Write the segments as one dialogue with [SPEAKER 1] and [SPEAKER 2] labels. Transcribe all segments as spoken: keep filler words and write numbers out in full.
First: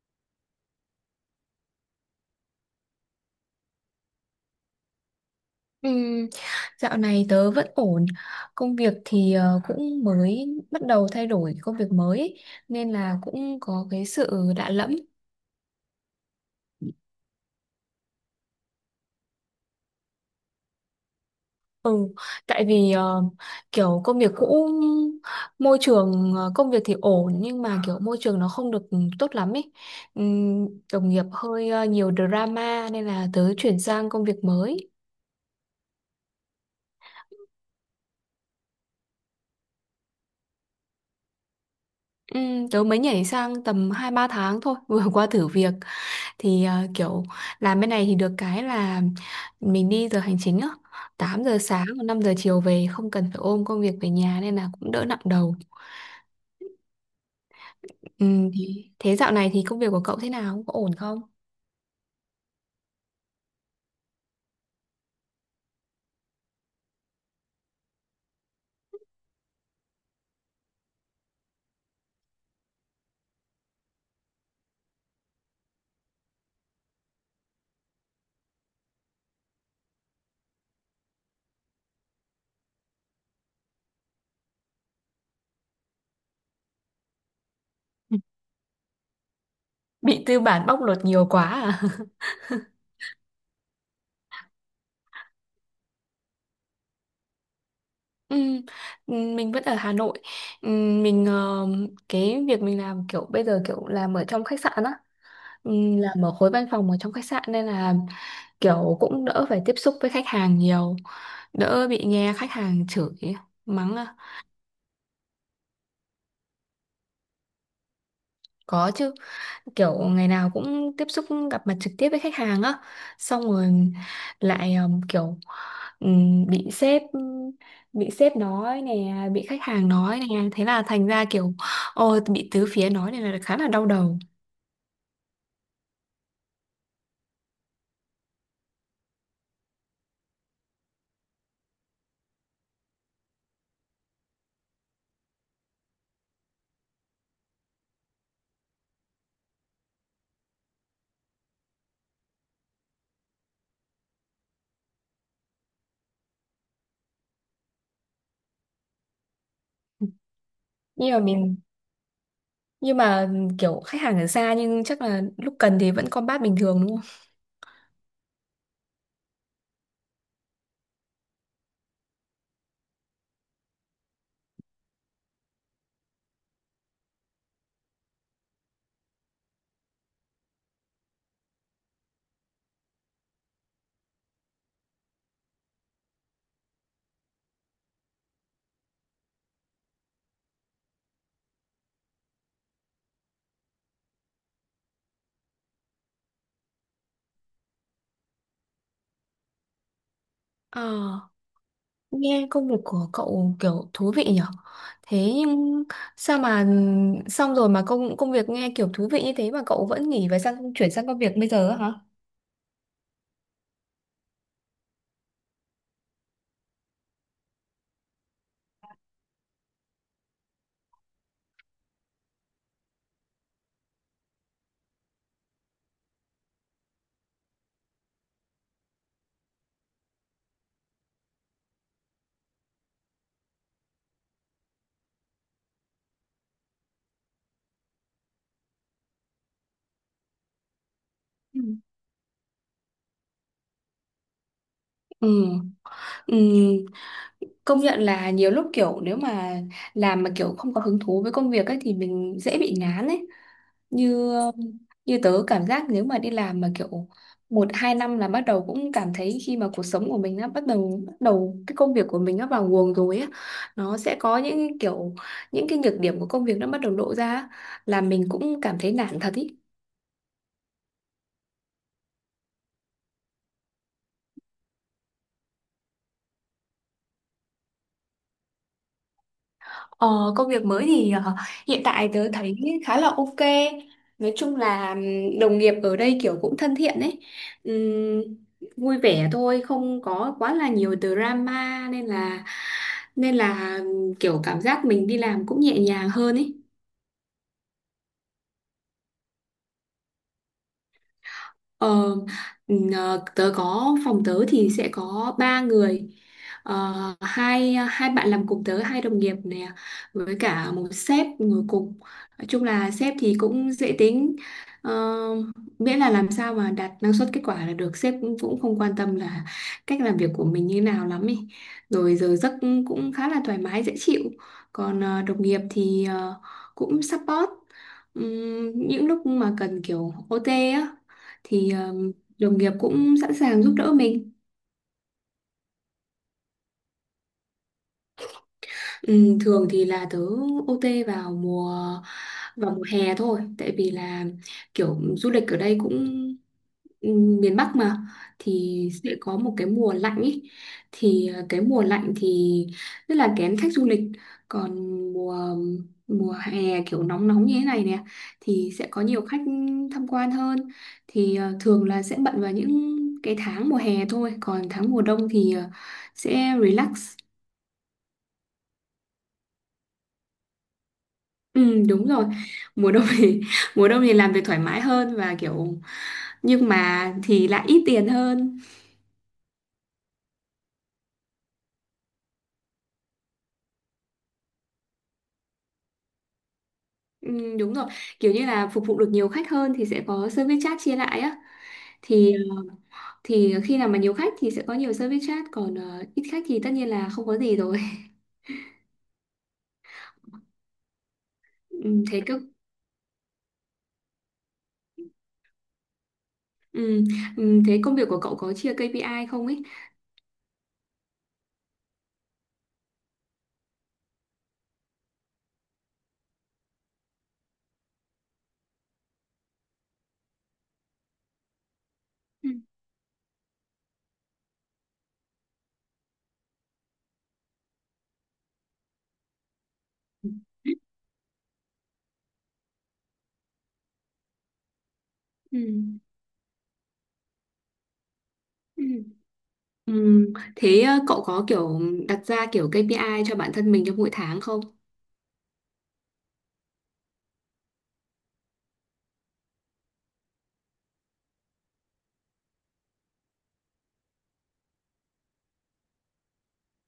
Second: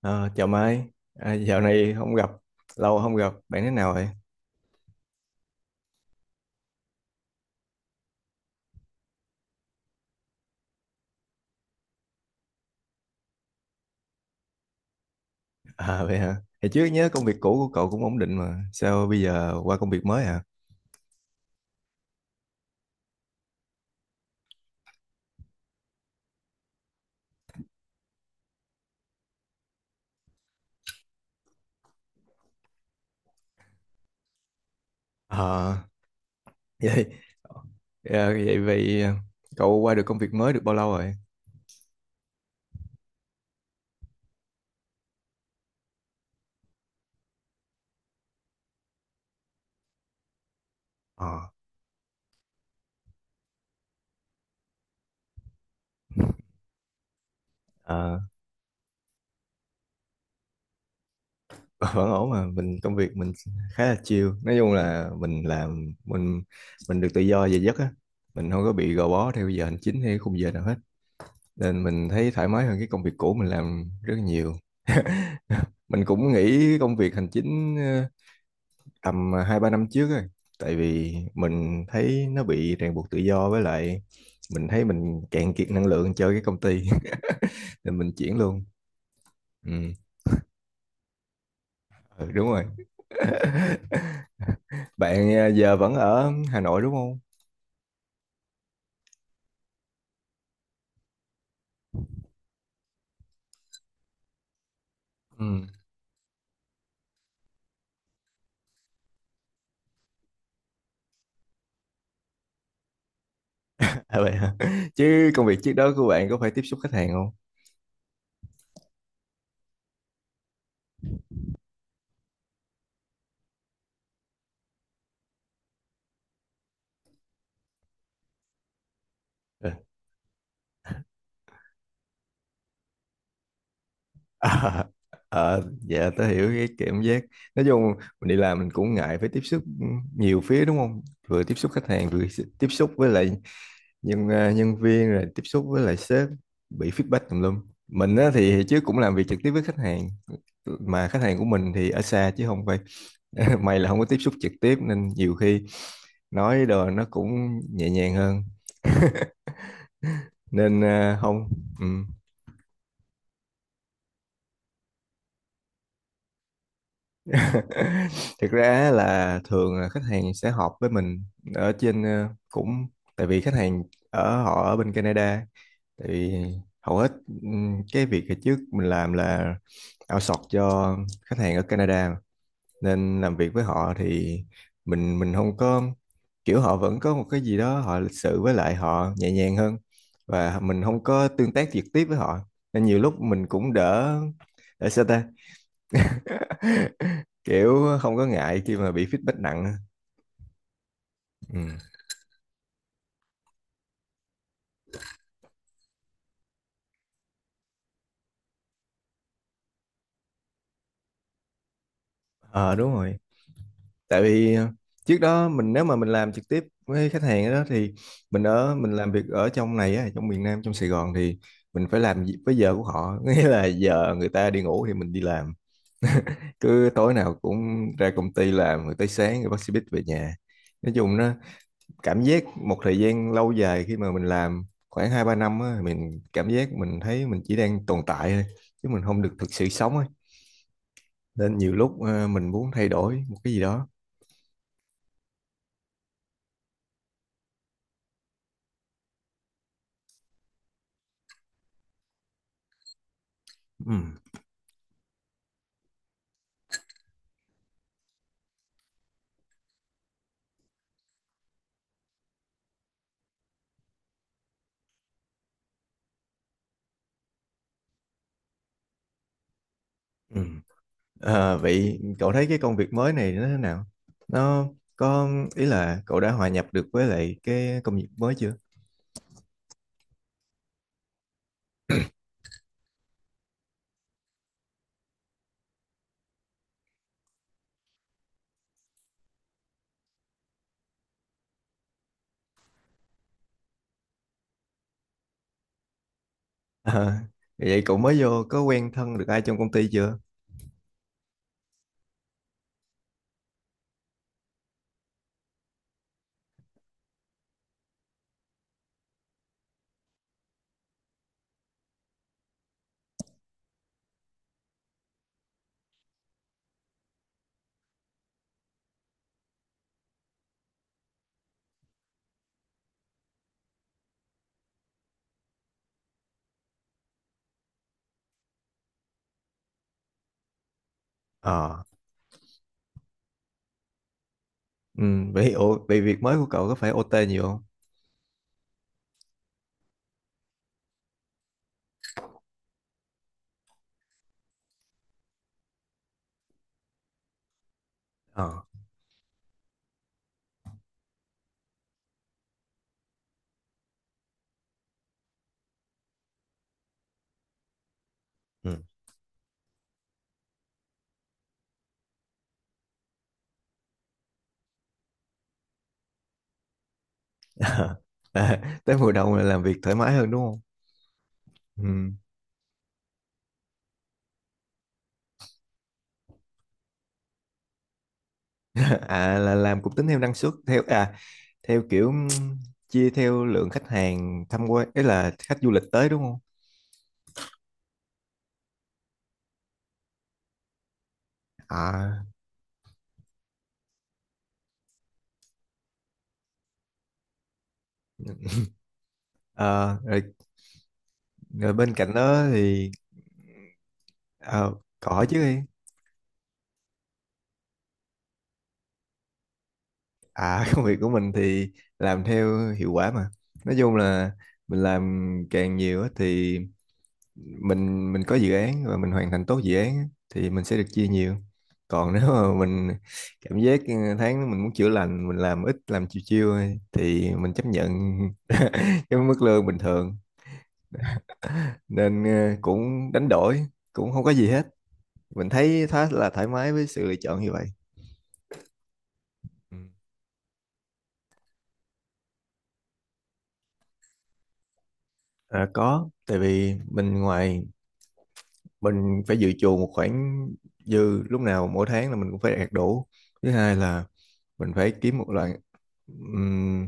[SPEAKER 1] Ờ, chào Mai, à, dạo này không gặp, lâu không gặp, bạn thế nào vậy?
[SPEAKER 2] Ừm, Dạo này tớ vẫn ổn. Công việc thì ờ, cũng mới bắt đầu thay đổi công việc mới ấy, nên là cũng có cái sự lạ lẫm.
[SPEAKER 1] À, vậy hả? Thì trước nhớ công việc cũ của cậu cũng ổn định mà, sao bây giờ qua công việc mới hả?
[SPEAKER 2] Ừ, tại vì ờ, kiểu công việc cũ, môi trường, ờ, công việc thì ổn nhưng mà kiểu môi trường nó không được tốt lắm ấy. Ừm, Đồng nghiệp hơi ờ, nhiều drama nên là tớ chuyển sang công việc mới.
[SPEAKER 1] Ờ, vậy, ờ, vậy vậy ờ, cậu qua được công việc mới được bao lâu rồi?
[SPEAKER 2] Ừ, tớ mới nhảy sang tầm hai ba tháng thôi, vừa qua thử việc thì ờ, kiểu làm bên này thì được cái là mình đi giờ hành chính á, tám
[SPEAKER 1] Ờ,
[SPEAKER 2] giờ sáng và năm giờ chiều về không cần phải ôm công việc về nhà nên là cũng đỡ nặng đầu.
[SPEAKER 1] ờ,
[SPEAKER 2] Ừ, thì thế dạo này thì công việc của cậu thế nào, có ổn không?
[SPEAKER 1] vẫn ổn mà, mình công việc mình khá là chill, nói chung là mình làm, mình mình được tự do về giấc á, mình không có bị gò bó theo giờ hành chính hay khung giờ nào hết, nên mình thấy thoải mái hơn cái công việc cũ mình làm rất nhiều. Mình cũng nghỉ công việc hành chính ờ, tầm ờ, hai ba năm trước rồi, tại vì mình thấy nó bị ràng buộc tự do, với lại mình thấy mình cạn kiệt năng lượng chơi cái công ty. Nên mình chuyển luôn. Ừ.
[SPEAKER 2] Bị tư bản bóc lột nhiều quá à?
[SPEAKER 1] Ừ, đúng rồi. Bạn ờ, giờ vẫn ở Hà Nội đúng không?
[SPEAKER 2] Ừ, mình vẫn ở Hà Nội. Ừ, Mình ờ, cái việc mình làm kiểu bây giờ kiểu làm ở trong khách sạn á.
[SPEAKER 1] Ừ.
[SPEAKER 2] Ừ, làm ở khối văn phòng ở trong khách sạn nên là kiểu cũng đỡ phải tiếp xúc với khách hàng nhiều, đỡ bị nghe khách hàng chửi mắng à.
[SPEAKER 1] À, vậy hả? Chứ công việc trước đó của bạn có phải tiếp xúc khách hàng không?
[SPEAKER 2] Có chứ, kiểu ngày nào cũng tiếp xúc, gặp mặt trực tiếp với khách hàng á, xong rồi lại um, kiểu um, bị sếp, bị sếp nói nè, bị khách hàng nói nè, thế là thành ra kiểu ôi bị tứ phía nói, này là khá là đau đầu.
[SPEAKER 1] Ờ, ờ, dạ tớ hiểu cái cảm giác. Nói chung mình đi làm mình cũng ngại phải tiếp xúc nhiều phía, đúng không? Vừa tiếp xúc khách hàng, vừa tiếp xúc với lại nhân à, nhân viên rồi tiếp xúc với lại sếp, bị feedback tùm lum. Mình á, thì trước cũng làm việc trực tiếp với khách hàng, mà khách hàng của mình thì ở xa chứ không phải. May là không có tiếp xúc trực tiếp nên nhiều khi nói đồ nó cũng nhẹ nhàng hơn, nên
[SPEAKER 2] nhưng
[SPEAKER 1] à,
[SPEAKER 2] mà
[SPEAKER 1] không.
[SPEAKER 2] mình
[SPEAKER 1] Ừ.
[SPEAKER 2] nhưng mà kiểu khách hàng ở xa nhưng chắc là lúc cần thì vẫn combat bình thường đúng không?
[SPEAKER 1] Thực ra là thường là khách hàng sẽ họp với mình ở trên, ờ, cũng tại vì khách hàng ở họ ở bên Canada, tại vì hầu hết ừm, cái việc hồi trước mình làm là outsource cho khách hàng ở Canada mà. Nên làm việc với họ thì mình mình không có kiểu, họ vẫn có một cái gì đó, họ lịch sự với lại họ nhẹ nhàng hơn, và mình không có tương tác trực tiếp với họ nên nhiều lúc mình cũng đỡ, để sao ta. Kiểu không có ngại khi mà bị feedback nặng.
[SPEAKER 2] Ờ,
[SPEAKER 1] Ừ.
[SPEAKER 2] nghe công việc của cậu kiểu thú vị nhở. Thế nhưng sao mà xong rồi mà công công việc nghe kiểu thú vị như thế mà cậu vẫn nghỉ và sang chuyển sang công việc bây giờ á hả?
[SPEAKER 1] Ờ, đúng rồi. Tại vì ờ, trước đó mình, nếu mà mình làm trực tiếp với khách hàng đó thì mình ở mình làm việc ở trong này á, trong miền Nam, trong Sài Gòn thì mình phải làm gì- với giờ của họ, nghĩa là giờ người ta đi ngủ thì mình đi làm. Cứ tối nào cũng ra công ty làm rồi tới sáng rồi bác xe buýt về nhà. Nói chung nó cảm giác một thời gian lâu dài, khi mà mình làm khoảng hai ba năm á, mình cảm giác mình thấy mình chỉ đang tồn tại thôi, chứ mình không được thực sự sống ấy. Nên
[SPEAKER 2] Ừ.
[SPEAKER 1] nhiều lúc ờ, mình muốn thay đổi một cái gì đó.
[SPEAKER 2] Ừ. Ừ. Công nhận là nhiều lúc kiểu nếu mà làm mà kiểu không có hứng thú với công việc ấy thì mình dễ bị ngán ấy,
[SPEAKER 1] Ừ.
[SPEAKER 2] như như tớ cảm giác nếu mà đi làm mà kiểu một hai năm là bắt đầu cũng cảm thấy, khi mà cuộc sống của mình nó bắt đầu, bắt đầu cái công việc của mình nó vào guồng rồi á, nó sẽ có những kiểu, những cái nhược điểm của công việc nó bắt đầu lộ ra á, là mình cũng cảm thấy nản thật ý.
[SPEAKER 1] Ừ. Ờ, vậy cậu thấy cái công việc mới này nó thế nào, nó có ý là cậu đã hòa nhập được với lại cái công việc mới chưa?
[SPEAKER 2] Ờ, công việc mới thì ờ, hiện tại tớ thấy khá là ok. Nói chung là ừm, đồng nghiệp ở đây kiểu cũng thân thiện ấy. Ừm, Vui vẻ thôi, không có quá là nhiều drama, nên là nên là ừm, kiểu cảm giác mình đi làm cũng nhẹ nhàng hơn ấy.
[SPEAKER 1] Ờ, vậy cậu mới vô có quen thân được ai trong công ty chưa?
[SPEAKER 2] Ờ, ừ, ờ, tớ có phòng tớ thì sẽ có ba người. Ờ, hai hai bạn làm cùng tớ, hai đồng nghiệp nè với cả một sếp ngồi cùng. Nói chung là sếp thì cũng dễ tính. Ờ, miễn là làm sao mà đạt năng suất kết quả là được, sếp cũng, cũng không quan tâm là cách làm việc của mình như nào lắm ý, rồi giờ giấc cũng khá là thoải mái dễ chịu. Còn ờ, đồng nghiệp thì ờ, cũng support. Ừm, những lúc mà cần kiểu ô tê á thì
[SPEAKER 1] Ờ.
[SPEAKER 2] ờ, đồng nghiệp cũng sẵn sàng giúp đỡ mình.
[SPEAKER 1] Ừ. Vậy ủa, vậy việc mới của cậu có phải ô tê nhiều không?
[SPEAKER 2] Ừ, thường thì là tớ ô tê vào mùa, vào mùa hè thôi, tại vì là kiểu du lịch ở đây cũng, ừ, miền Bắc mà
[SPEAKER 1] Ờ.
[SPEAKER 2] thì sẽ có một cái mùa lạnh ý. Thì ờ, cái mùa lạnh thì rất là kén khách du lịch, còn mùa, mùa hè kiểu nóng nóng như thế này nè thì
[SPEAKER 1] Ừ.
[SPEAKER 2] sẽ có nhiều khách tham quan hơn. Thì ờ, thường là sẽ bận vào những cái tháng mùa hè thôi, còn tháng mùa đông thì ờ, sẽ relax.
[SPEAKER 1] Ờ. À, tới mùa đông là làm việc thoải mái hơn đúng không?
[SPEAKER 2] Ừ, đúng
[SPEAKER 1] Ừm.
[SPEAKER 2] rồi. Mùa đông thì, mùa đông thì làm việc thoải mái hơn và kiểu, nhưng mà thì lại ít tiền hơn.
[SPEAKER 1] À, là làm cũng tính theo năng suất, theo à theo kiểu ừm, chia theo lượng khách hàng tham quan ấy, là khách du lịch tới đúng không?
[SPEAKER 2] Ừ, đúng rồi, kiểu như là phục vụ được nhiều khách hơn thì sẽ có service charge chia lại á.
[SPEAKER 1] à,
[SPEAKER 2] Thì thì khi nào mà nhiều khách thì sẽ có nhiều service charge, còn ờ, ít khách thì tất nhiên là không có gì rồi.
[SPEAKER 1] ờ, Rồi, rồi bên
[SPEAKER 2] Ừ,
[SPEAKER 1] cạnh
[SPEAKER 2] thế cơ.
[SPEAKER 1] đó thì ờ, cỏ chứ đi.
[SPEAKER 2] ừ, ừ, Thế công việc của cậu có chia ca pê i không ấy?
[SPEAKER 1] À, công việc của mình thì làm theo hiệu quả mà, nói chung là mình làm càng nhiều á thì mình mình có dự án và mình hoàn thành tốt dự án á, thì mình sẽ được chia nhiều. Còn nếu
[SPEAKER 2] Ừ.
[SPEAKER 1] mà mình cảm giác ừ, tháng mình muốn chữa lành, mình làm ít, làm chiêu chiêu thôi, thì mình chấp nhận cái mức lương bình thường. Nên ờ, cũng đánh đổi, cũng không có gì hết, mình
[SPEAKER 2] Ừ.
[SPEAKER 1] thấy khá là thoải mái với sự lựa chọn như vậy.
[SPEAKER 2] Ừ.
[SPEAKER 1] Ừ.
[SPEAKER 2] Ừ, thế ờ, cậu có kiểu đặt ra kiểu kây pi ai cho bản thân mình trong mỗi tháng không?
[SPEAKER 1] À, có. Tại vì mình ngoài, mình phải dự trù một khoản dư, lúc nào mỗi tháng là mình cũng phải đạt đủ. Thứ hai là mình phải kiếm một loại ừm,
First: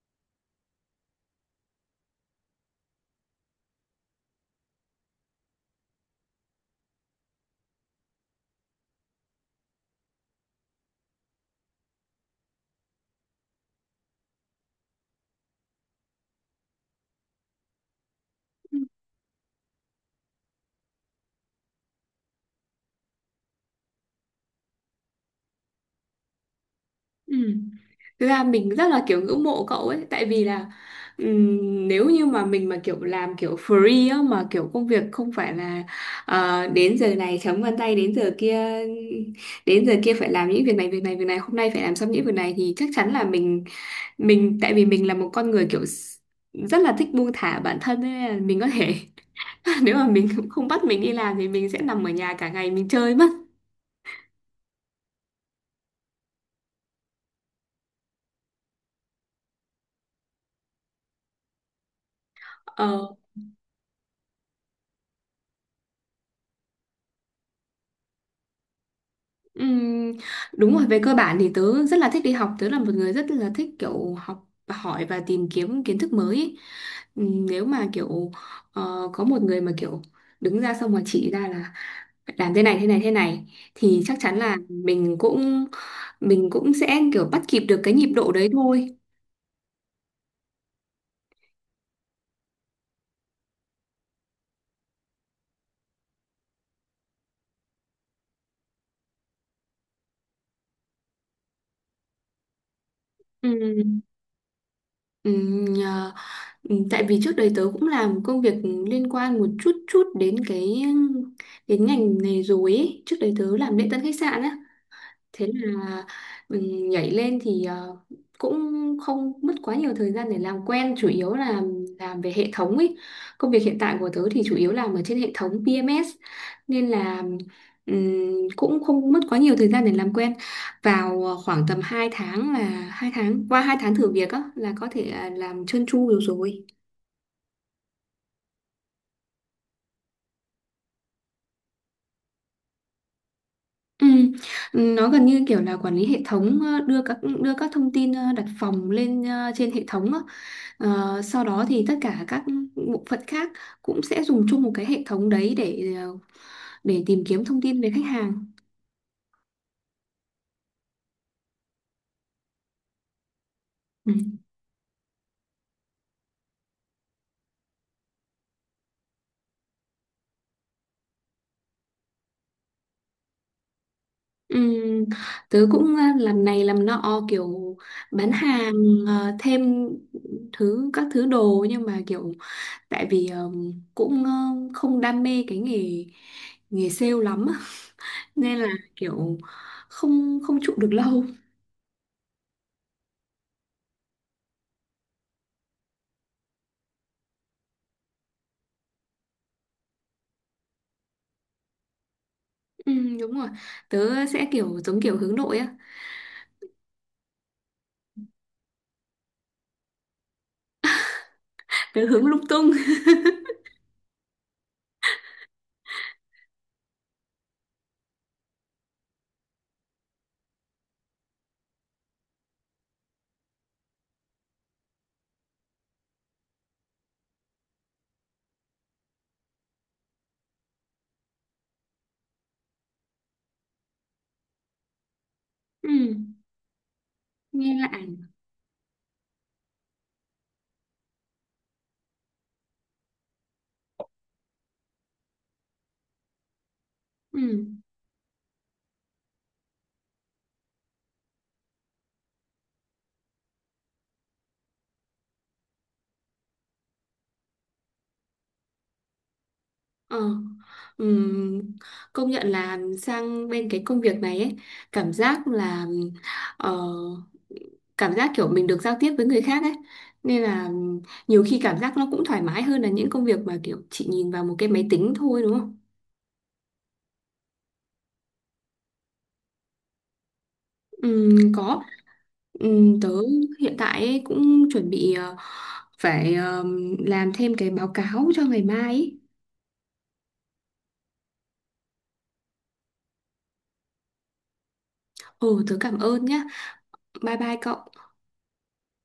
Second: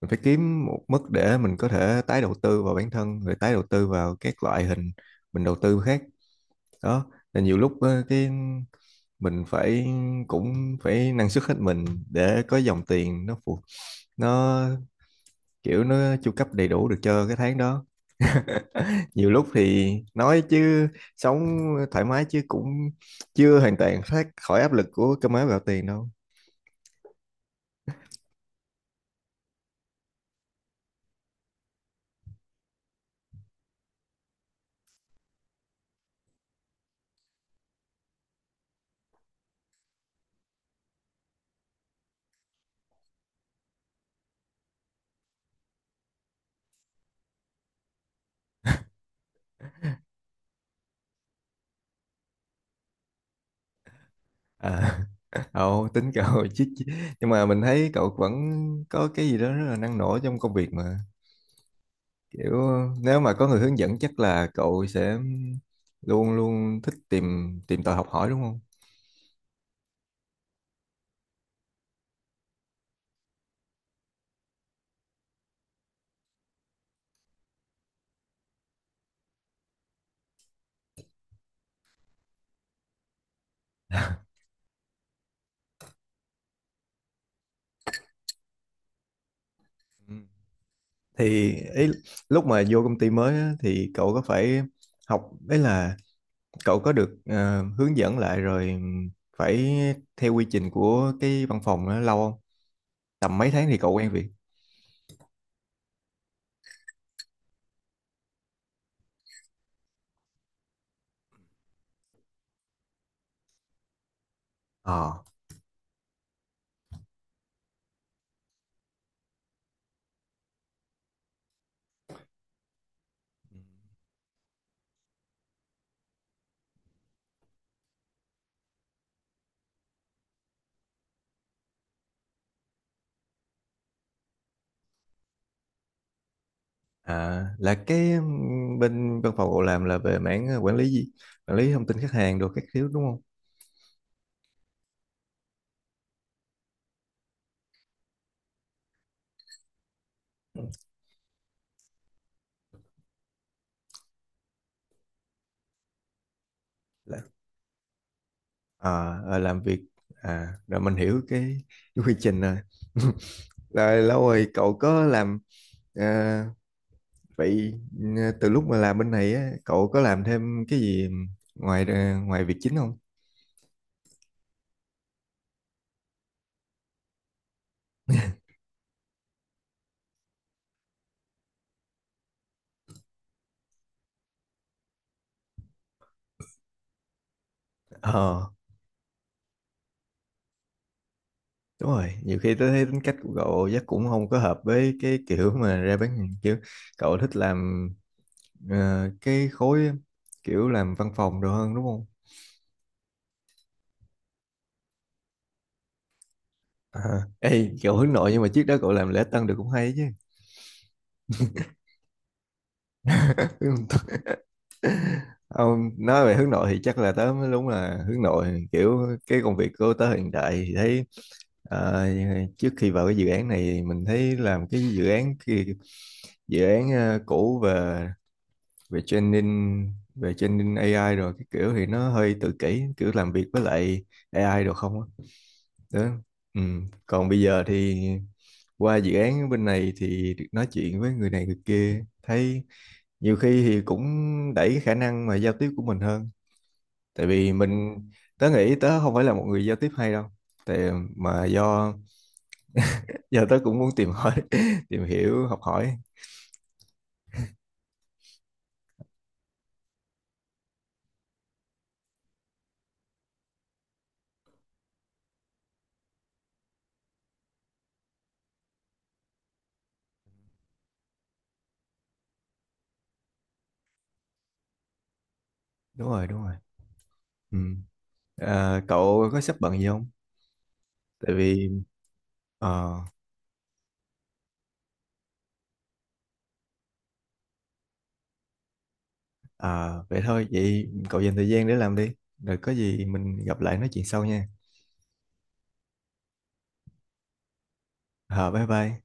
[SPEAKER 1] mình phải kiếm một mức để mình có thể tái đầu tư vào bản thân rồi tái đầu tư vào các loại hình mình đầu tư khác đó. Là nhiều lúc ờ, cái mình phải cũng phải năng suất hết mình để có dòng tiền nó phù, nó kiểu nó chu cấp đầy đủ được cho cái tháng đó. Nhiều lúc thì nói chứ, sống thoải mái chứ cũng chưa hoàn toàn thoát khỏi áp lực của cơm áo gạo tiền đâu.
[SPEAKER 2] Ừ. Thực ra mình rất là kiểu ngưỡng mộ cậu ấy, tại vì là ừm, nếu như mà mình mà kiểu làm kiểu free á, mà kiểu công việc không phải là ờ, đến giờ này chấm vân tay, đến giờ kia, đến giờ kia phải làm những việc này, việc này việc này hôm nay phải làm xong những việc này, thì chắc chắn là mình, mình tại vì mình là một con người kiểu s- rất là thích buông thả bản thân ấy, nên là mình có thể, nếu mà mình không bắt mình đi làm thì mình sẽ nằm ở nhà cả ngày mình chơi mất.
[SPEAKER 1] À, ồ, tính cậu. chứ chứ- Nhưng mà mình thấy cậu vẫn có cái gì đó rất là năng nổ trong công việc mà, kiểu
[SPEAKER 2] Ờ.
[SPEAKER 1] nếu mà có người hướng dẫn chắc là cậu sẽ luôn luôn thích tìm tìm tòi học hỏi đúng không?
[SPEAKER 2] Ừm, Đúng rồi, về cơ bản thì tớ rất là thích đi học, tớ là một người rất là thích kiểu học hỏi và tìm kiếm kiến thức mới ý. Ừm, nếu mà kiểu ờ, có một người mà kiểu đứng ra xong rồi chỉ ra là phải làm thế này thế này thế này, thì chắc chắn là mình cũng, mình cũng sẽ kiểu bắt kịp được cái nhịp độ đấy thôi.
[SPEAKER 1] Ừ. Thì ý, lúc mà vô công ty mới á, thì cậu có phải học, đấy là cậu có được ờ, hướng dẫn lại rồi phải theo quy trình của cái văn phòng đó lâu không? Tầm mấy tháng thì cậu
[SPEAKER 2] Ừm,
[SPEAKER 1] quen việc?
[SPEAKER 2] ừm, nhờ- ừm, Tại vì trước đây tớ cũng làm công việc liên quan một chút chút đến cái, đến ngành này rồi ấy. Trước đấy tớ làm lễ tân khách sạn á,
[SPEAKER 1] Ờ.
[SPEAKER 2] thế là mình nhảy lên thì ờ, cũng không mất quá nhiều thời gian để làm quen, chủ yếu là làm về hệ thống ấy. Công việc hiện tại của tớ thì chủ yếu làm ở trên hệ thống pê em ét, nên là ừm, cũng không mất quá nhiều thời gian để làm quen, vào ờ, khoảng tầm hai tháng là, hai tháng qua hai tháng thử việc á là có thể à, làm trơn tru được rồi.
[SPEAKER 1] À, là cái ừm, bên văn phòng cậu làm là về mảng ờ, quản lý gì? Quản lý thông tin khách hàng đồ các thứ đúng không?
[SPEAKER 2] Ừ. Nó gần như kiểu là quản lý hệ thống, ờ, đưa các, đưa các thông tin, ờ, đặt phòng lên, ờ, trên hệ thống á. Ờ, sau đó thì tất cả các bộ phận khác cũng sẽ dùng chung một cái hệ thống đấy để, ờ, để
[SPEAKER 1] Là,
[SPEAKER 2] tìm kiếm thông tin về khách hàng.
[SPEAKER 1] à, ờ, làm việc à, rồi mình hiểu cái, cái quy trình rồi. Rồi
[SPEAKER 2] Ừ.
[SPEAKER 1] lâu rồi cậu có làm ờ, Vậy ừ, từ lúc mà làm bên này á, cậu có làm thêm cái gì ngoài ờ, ngoài việc chính không?
[SPEAKER 2] Ừ. Tớ cũng ờ, làm này làm nọ, kiểu bán hàng, ờ, thêm thứ các thứ đồ, nhưng mà kiểu, tại vì ờ, cũng ờ, không đam mê cái nghề nghề sale lắm á,
[SPEAKER 1] Ờ.
[SPEAKER 2] nên là kiểu không không trụ được lâu.
[SPEAKER 1] Đúng rồi, nhiều khi tôi thấy tính cách của cậu chắc cũng không có hợp với cái kiểu mà ra bán hàng chứ. Cậu thích làm ờ, cái khối, kiểu làm văn phòng đồ hơn, đúng không?
[SPEAKER 2] Ừ, đúng rồi, tớ sẽ kiểu giống kiểu hướng nội á.
[SPEAKER 1] À, ê, cậu hướng nội nhưng mà trước đó cậu làm lễ tân được cũng hay chứ.
[SPEAKER 2] Tớ hướng lung tung.
[SPEAKER 1] Ông nói về hướng nội thì chắc là tớ mới đúng là hướng nội, kiểu cái công việc của tớ hiện tại thì thấy ờ, trước khi vào cái dự án này, mình thấy làm cái dự án kia, dự án ờ, cũ về về training về training a i rồi cái kiểu thì nó hơi tự kỷ, kiểu làm việc với lại a i được không á.
[SPEAKER 2] Ừ,
[SPEAKER 1] Đó. Ừ. Còn bây giờ
[SPEAKER 2] nghe lạ
[SPEAKER 1] thì
[SPEAKER 2] à?
[SPEAKER 1] qua dự án bên này thì được nói chuyện với người này người kia, thấy nhiều khi thì cũng đẩy cái khả năng mà giao tiếp của mình hơn. Tại vì
[SPEAKER 2] ừ,
[SPEAKER 1] mình, tớ nghĩ tớ không phải là một người giao tiếp hay đâu, tại mà do giờ tớ cũng muốn tìm hỏi tìm hiểu học hỏi.
[SPEAKER 2] ờ, ừm, Công nhận là sang bên cái công việc này ấy, cảm giác là, ờ, cảm giác kiểu mình được giao tiếp với người khác ấy, nên là nhiều khi cảm giác nó cũng thoải mái hơn là những công việc mà kiểu chị nhìn vào một cái máy tính thôi đúng không?
[SPEAKER 1] Đúng rồi, đúng rồi. Ừ. À, cậu có sắp bận gì không?
[SPEAKER 2] Ừ,
[SPEAKER 1] Tại vì
[SPEAKER 2] có.
[SPEAKER 1] ờ.
[SPEAKER 2] Ừm, tớ hiện tại ấy cũng chuẩn bị ờ, phải ờm, làm thêm cái báo cáo cho ngày mai ấy.
[SPEAKER 1] À, vậy thôi, vậy cậu dành thời gian để làm đi. Rồi có gì mình gặp lại nói chuyện sau nha.
[SPEAKER 2] Ừ, tớ cảm ơn nhá. Bye bye cậu.
[SPEAKER 1] À, bye bye.